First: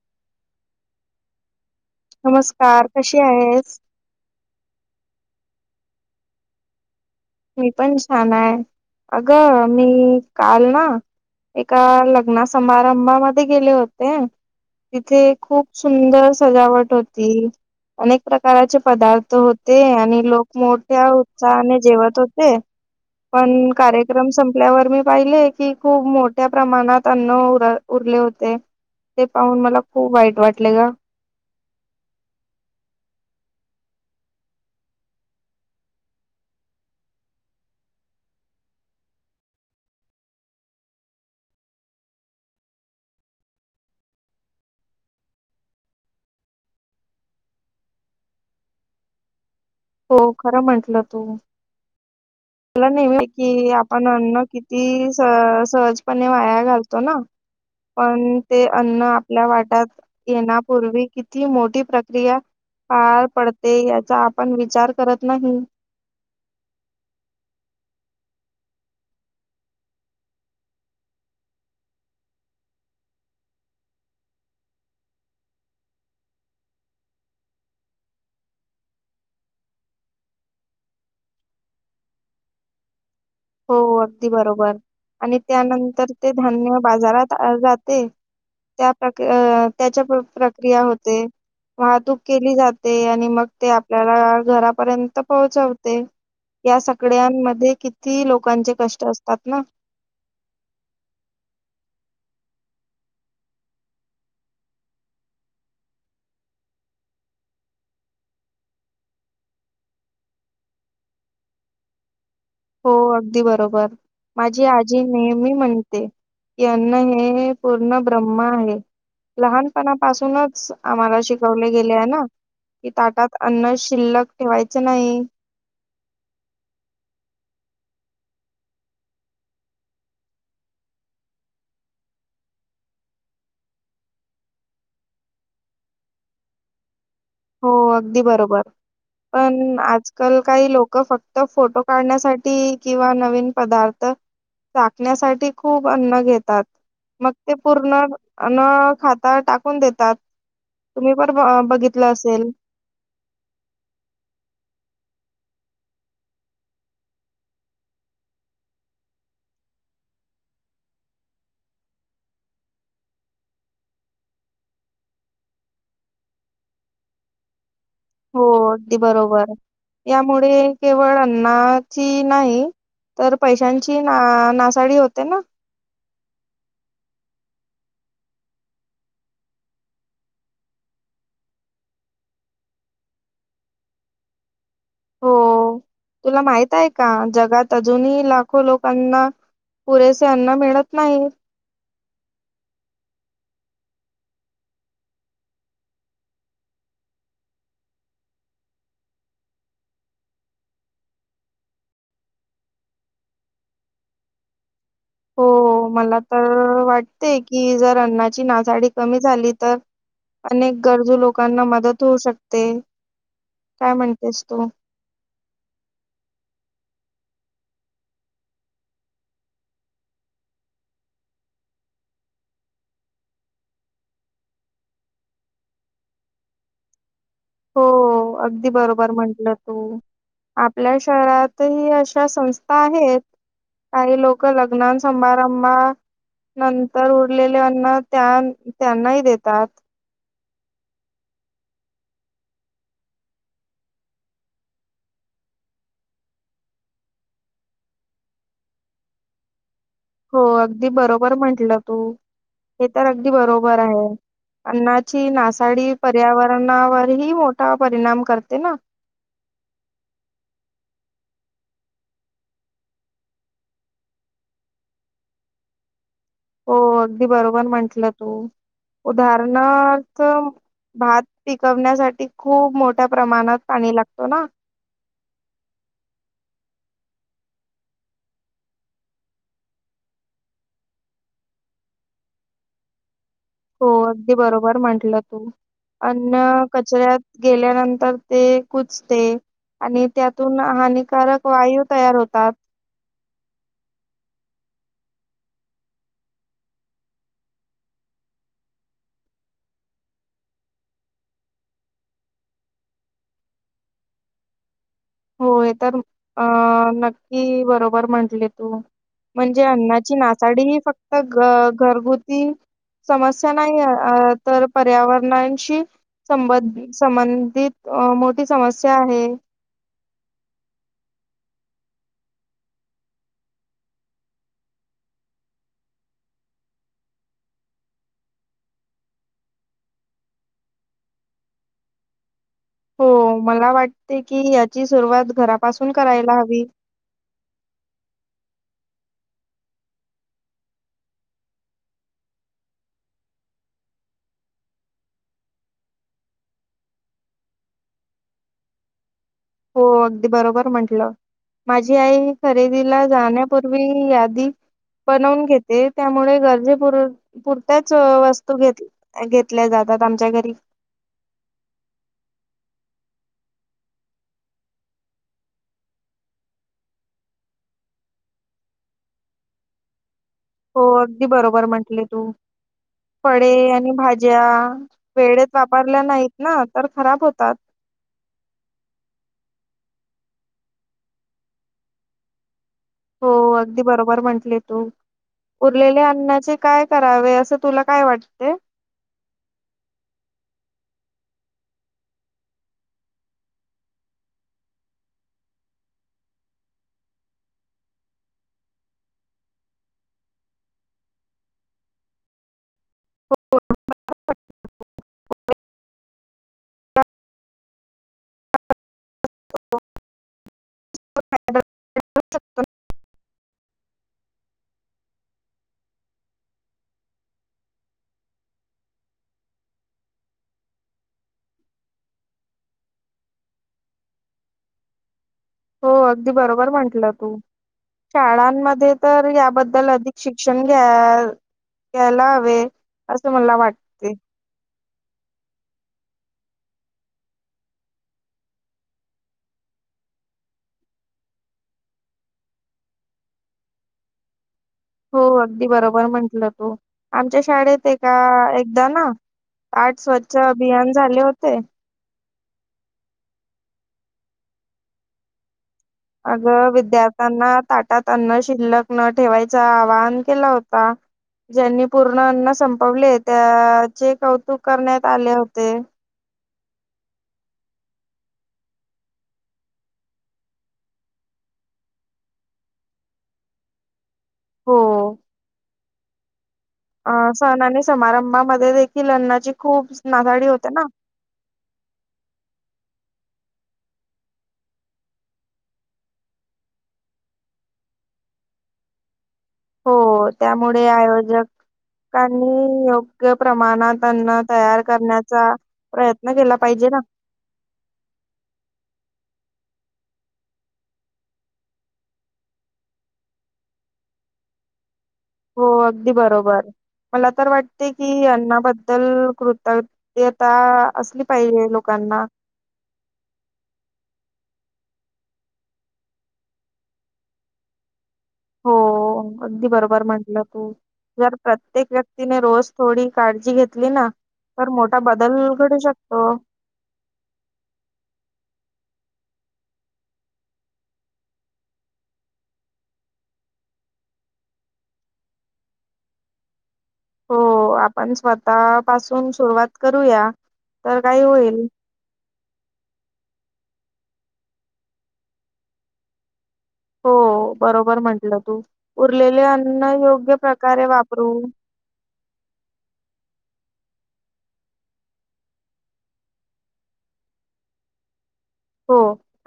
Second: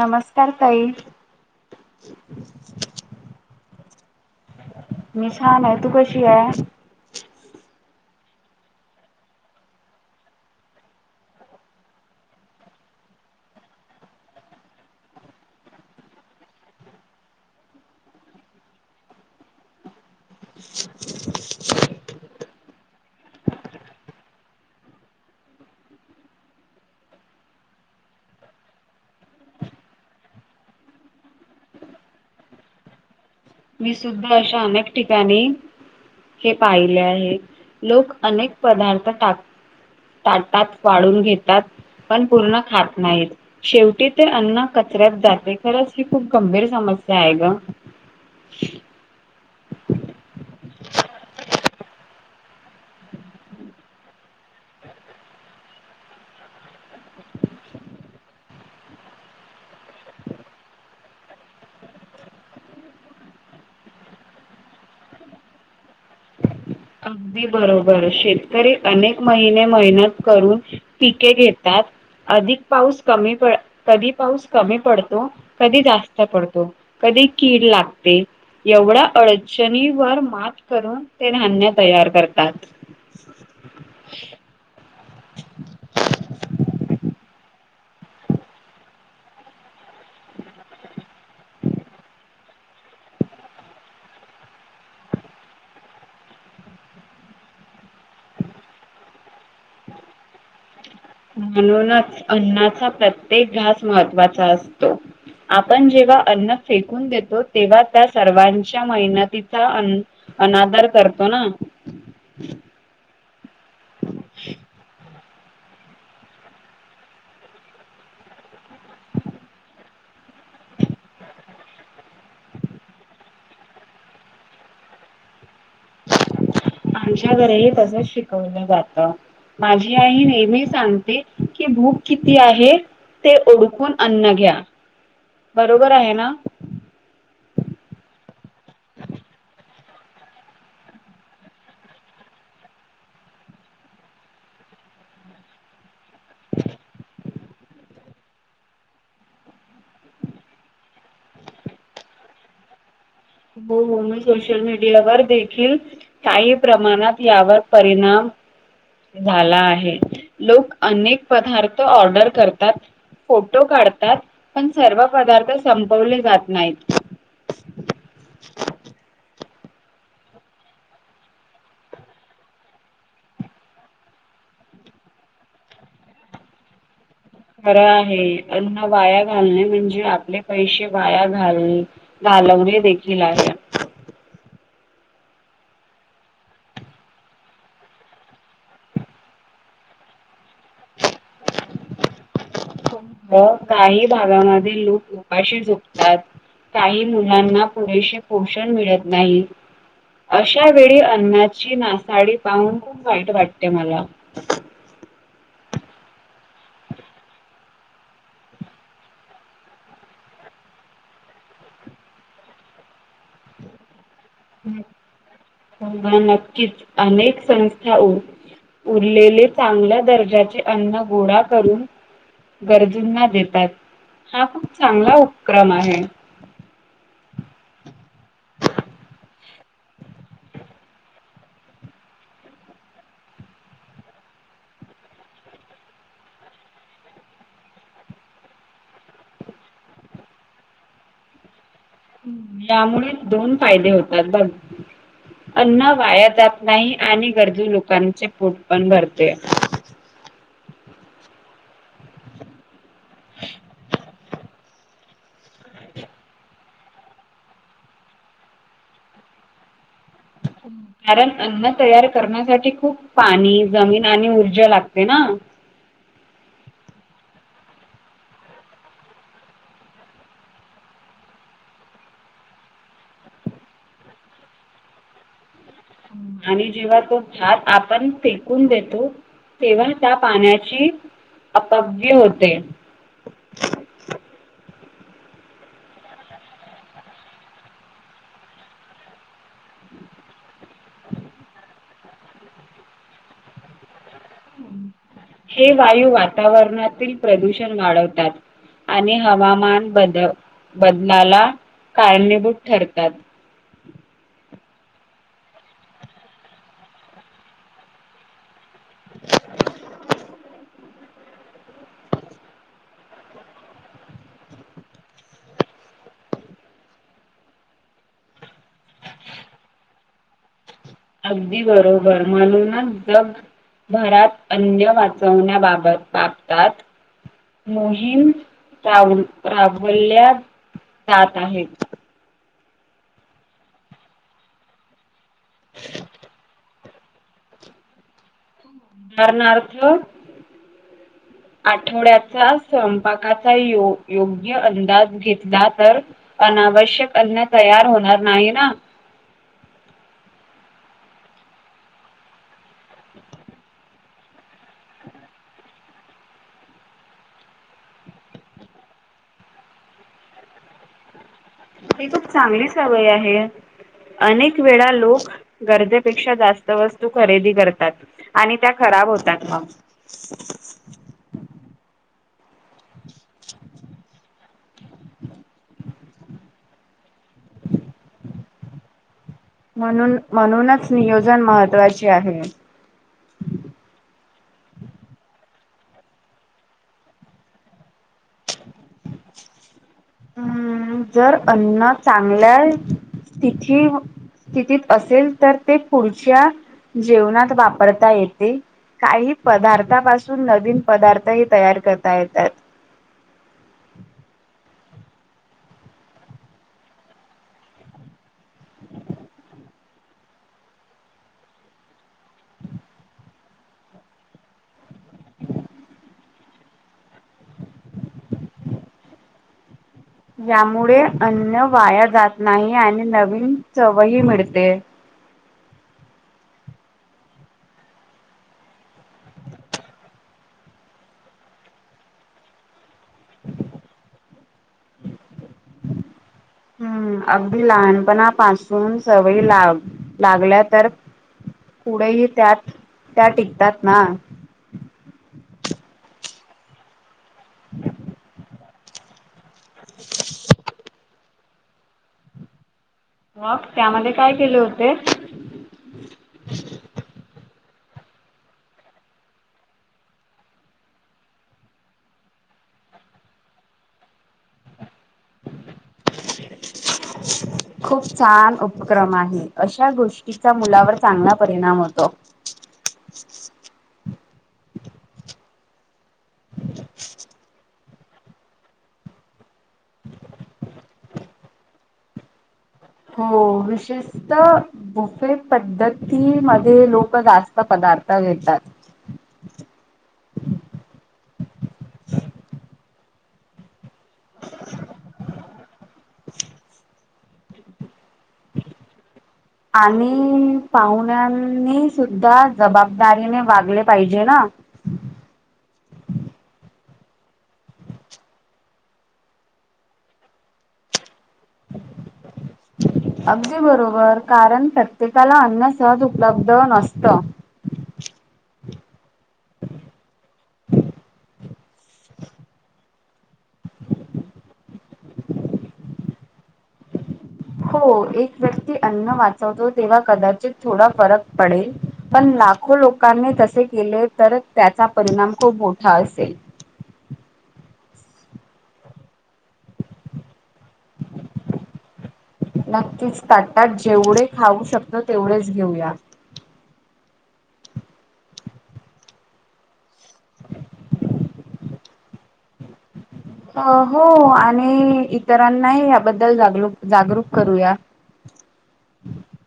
नमस्कार ताई. नमस्कार, कशी आहेस? मी छान आहे तू कशी आहे? मी पण छान आहे. अगं, मी काल ना एका लग्ना समारंभामध्ये गेले होते तिथे खूप सुंदर सजावट होती. अनेक प्रकारचे पदार्थ होते आणि लोक मोठ्या उत्साहाने जेवत होते, पण कार्यक्रम संपल्यावर मी पाहिले की खूप मोठ्या प्रमाणात अन्न उरले होते ते पाहून मला खूप वाईट वाटले गं. मी सुद्धा अशा अनेक ठिकाणी हे पाहिले आहे लोक अनेक पदार्थ टाक ताटात वाढुन घेतात पण पूर्ण खात नाहीत शेवटी ते अन्न कचऱ्यात जाते खरंच ही खूप गंभीर समस्या आहे गं. श [unintelligible] हो खरं म्हंटल तू. मला नेहमी कि आपण अन्न किती स सहजपणे वाया घालतो ना, पण ते अन्न आपल्या वाटत येण्यापूर्वी किती मोठी प्रक्रिया पार पडते याचा आपण विचार करत नाही. अगदी बरोबर, शेतकरी अनेक महिने मेहनत करून पिके घेतात अधिक पाऊस कमी पड कधी पाऊस कमी पडतो, कधी जास्त पडतो, कधी कीड लागते एवढ्या अडचणी वर मात करून ते धान्य तयार करतात. हो, अगदी बरोबर. आणि त्यानंतर ते धान्य बाजारात जाते त्या त्याच्या प्रक्रिया होते वाहतूक केली जाते आणि मग ते आपल्याला घरापर्यंत पोहोचवते या सगळ्यांमध्ये कित किती लोकांचे कष्ट असतात ना? म्हणूनच अन्नाचा प्रत्येक घास महत्वाचा असतो आपण जेव्हा अन्न फेकून देतो तेव्हा त्या सर्वांच्या मेहनतीचा अन अनादर करतो ना? ह [unintelligible] दी बरोबर. बरं माझी आजी.. नेहमी म्हणते की अन्न हे पूर्ण ब्रह्म आहे. लहानपणापासूनच आम्हाला शिकवले गेले आहे ना कि ताटात अन्न शिल्लक ठेवायच नाही. आमच्या घरीही तसच शिकवलं जात. माझी आई नेहमी सांगते की भूक किती आहे ते ओळखून अन्न घ्या बरोबर आहे ना? हो अगदी बरोबर. पण आ आजकाल काही लोक फक्त फोटो काढण्यासाठी किंवा नवीन पदार्थ चाकण्यासाठी खूप अन्न घेतात मग ते पूर्ण न खाता टाकून देतात तुम्ही पण बघितलं तलं असेल. हो, हो मी सोशल मीडियावर देखील काही प्रमाणात यावर परिणाम झाला आहे. लोक अनेक पदार्थ ऑर्डर करतात फोटो काढतात पण सर्व पदार्थ संपवले जात नाहीत. हो अगदी बरोबर. यामुळे केवळ अन्नाची नाही तर पैशांची ना नासाडी होते ना. खरं आहे अन्न वाया घालणे म्हणजे आपले पैसे वाया घाल घालवले देखील आहे. हो तुला माहित आहे का जगात अजूनही लाखो लोकांना पुरेसे अन्न मिळत नाहीत. काही भागामध्ये लोक उपाशी झोपतात काही मुलांना पुरेसे पोषण मिळत नाही अशा वेळी अन्नाची नासाडी पाहून खूप वाईट वाटते मला. हो मला तर वाटते की जर अन्नाची नासाडी कमी झाली तर अनेक गरजू लोकांना मदत होऊ शकते, काय म्हणते ह नक्कीच. अनेक संस्था उरलेले चांगल्या दर्जाचे अन्न गोळा करून गरजूंना देतात हा खूप चांगला उपक्रम आहे. हो अगदी बरोबर म्हटलं तू. आपल्या शहरातही अशा संस्था आहेत. काही लोक लग्ना सभारंभ नंतर उरलेल्या अन्न त्यां त्यांनाही देतात. यामुळे दोन फायदे होतात बघ. अन्न वाया जात नाही आणि गरजू लोकांचे पोट पण भरते. हो अगदी बरोबर म्हंटलं तू. हे तर अगदी बरोबर आहे. अन्नाची नासाडी पर्यावरणावरही मोठा परिणाम करते ना? कारण अन्न तयार करण्यासाठी खूप पाणी, जमीन आणि ऊर्जा लागते ना? हो. अगदी बरोबर म्हंटलं तू. उदाहरणार्थ, भात पिकवण्यासाठी खूप मोठ्या प्रमाणात पाणी लागत ना? आणि जेव्हा तो भात आपण फेकून देतो तेव्हा त्या पाण्याची अपव्यय होते. हो अगदी बरोबर म्हटलं तू अन्न, कचऱ्यात गेल्यानंतर ते कुजते आणि त्यातून हानिकारक वायू तयार होतात. हे वायू वातावरणातील प्रदूषण वाढवतात आणि हवामान बद बदलाला कारणीभूत ठरतात. होय तर. अं- नक्की बरोबर म्हंटले तू म्हणजे, अन्नाची नासाडी ही फक्त घ घरगुती समस्या नाहीए अं - तर पर्यावरणशी संबंध संबंधित मोठी समस्या आहे. अगदी बरोबर. म्हणूनच जगभरात अन्न वाचवण्याबाबत बाबतात मोहीम राबवल्या जात आहेत हो, मला वाटते की याची सुरुवात घरापासून करायला हवी. उदाहरणार्थ, आठवड्याचा स्वयंपाकाचा यो योग्य अंदाज घेतला तर अनावश्यक अन्न तयार होणार नाही ना? हो अगदी बरोबर म्हंटलं. माझी आई खरेदीला जाण्यापूर्वी यादी बनवून घेते, त्यामुळे गरजेपर पुरततच वस्तू घेत घेतल्या जातात आमच्या घरी. ही खूप चांगली सवय आहे. अनेक वेळा लोक गरजेपेक्षा जास्त वस्तू खरेदी करतात आणि त्या खराब होतात म. हो, अगदी बरोबर म्हंटली तू. फळे आणि भाज्या वेळेत वापरल्या नाहीत ना तर खराब होतात. म्हणून म्हणूनच नियोजन महत्त्वाचे आहे. हो, अगदी बरोबर म्हंटले तू. उरलेले अन्नाचे काय करावे असे तुला काय वाटते? हम् -जर अन्न चांगल्या स्थिथ स्थितीत असेल तर ते, पुढच्या जेवणात वापरता येते. काही पदार्थापासून नवीन पदार्थ ही तयार करता येतात. हो. [inaudible] यामुळे अन्न वाया जात नाही आणि नवीन चवही मिळते. हो अगदी बरोबर म्हंटलं तू. शाळांमध्ये तर याबद्दल अधिक शिक्षण घ्या घ्यायला हवे असं मला वाटते. हम्म -अगदी लहानपणापासून सवयी लाग लागल्या तर पुुढेही त्यात त्या टिकतात ना? हो, अगदी बरोबर म्हंटलं तू. आमच्या शाळेत एका- एक- द्या ना. आठ स्वच्छ अभियान झाले हो- ते- मग त्यामध्ये काय केले होते? अग, -विद्यार्थ्यांना ताटात अन्न शिल्लक न ठेवायच आवाहन केला होता. ज्यांनी पूर्ण अन्न संपवले त्याचे कौतुक करण्यात- आले होते. खूप छान उपक्रम आहे. अशा गोष्टीचा मुलावर चांगला परिणाम होतो. हो. ह स न समारंभामध्ये देखील अन्नाची खूप नासााडी होते ना? हो, विशेषतः बुफे पद्धतीमध्ये लोक जास्त पदार्थ घेतात. हो त्यामुळे आयोजकांनी योग्य प्रमाणात अन्न तयार करण्याचा प्रयत्न केला पाहिजे ना. आणि पाहुण्यांनी सुद्धा जबाबदारीने वागले पाहिजे ना. हो अगदी बरोबर मला तर वाटते कि अन्नाबद्दल कृतज्ञता असली पाहिजे लोकांना अगदी बरोबर कारण प्रत्येकाला अन्न सहज उपलब्ध नसतं. हो अगदी बरोबर म्हटलं तू जर प्रत्येक व्यक्तीने रोज थोडी काळजी घेतली ना तर मोठा बदल घडू शकतो. हो एक व्यक्ती अन्न वाचवतो तेव्हा कदाचित थोडा फरक पडेल पण लाखो लोकांनी तसे केले तर त्याचा परिणाम खूप मोठा असेल. हो आपण स्वतः पासून सुरुवात करूया तर काय होईल. नक्कीच ताटात जेवढे खाऊ शकतो तेवढेच घेऊया. हो बरोबर म्हंटलं तू उरलेले अन्न योग्य प्रकारे वापरू. हो आणि इतरांनाही याबद्दल जाग जागरूक करूया. हो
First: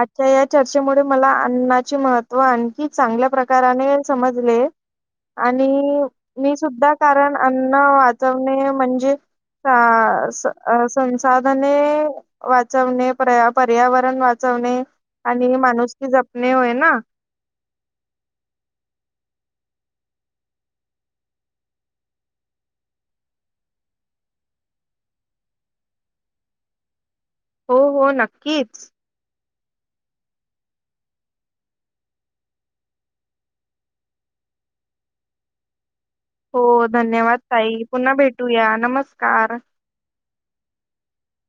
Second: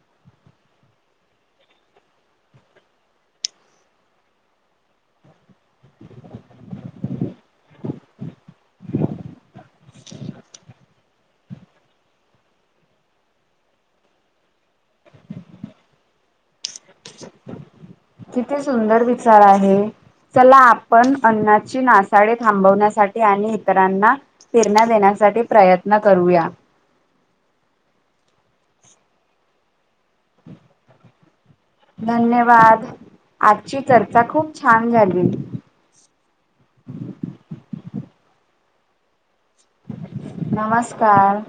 आच्छा या चर्चेमुळे मला अन्नाचे महत्त्व आणखी चांगल्या प्रकाराने समजले आणि मी सुद्धा कारण अन्न वाचवणे म्हणजे संसाधने वाचवणे प पर्यावरण वाचवणे आणि माणूस की जपणे होय ना. किती सुंदर विचार आहे चला आपण अन्नाची नासाडे थांबवण्यासाठी आणि इतरांना फिरण्या देण्यासाठी प्रयत्न करूया. हो हो नक्कीच. धन्यवाद आजची चर्चा खूप छान झाली. हो धन्यवाद ताई पुन्हा भेटूया नमस्कार. नमस्कार.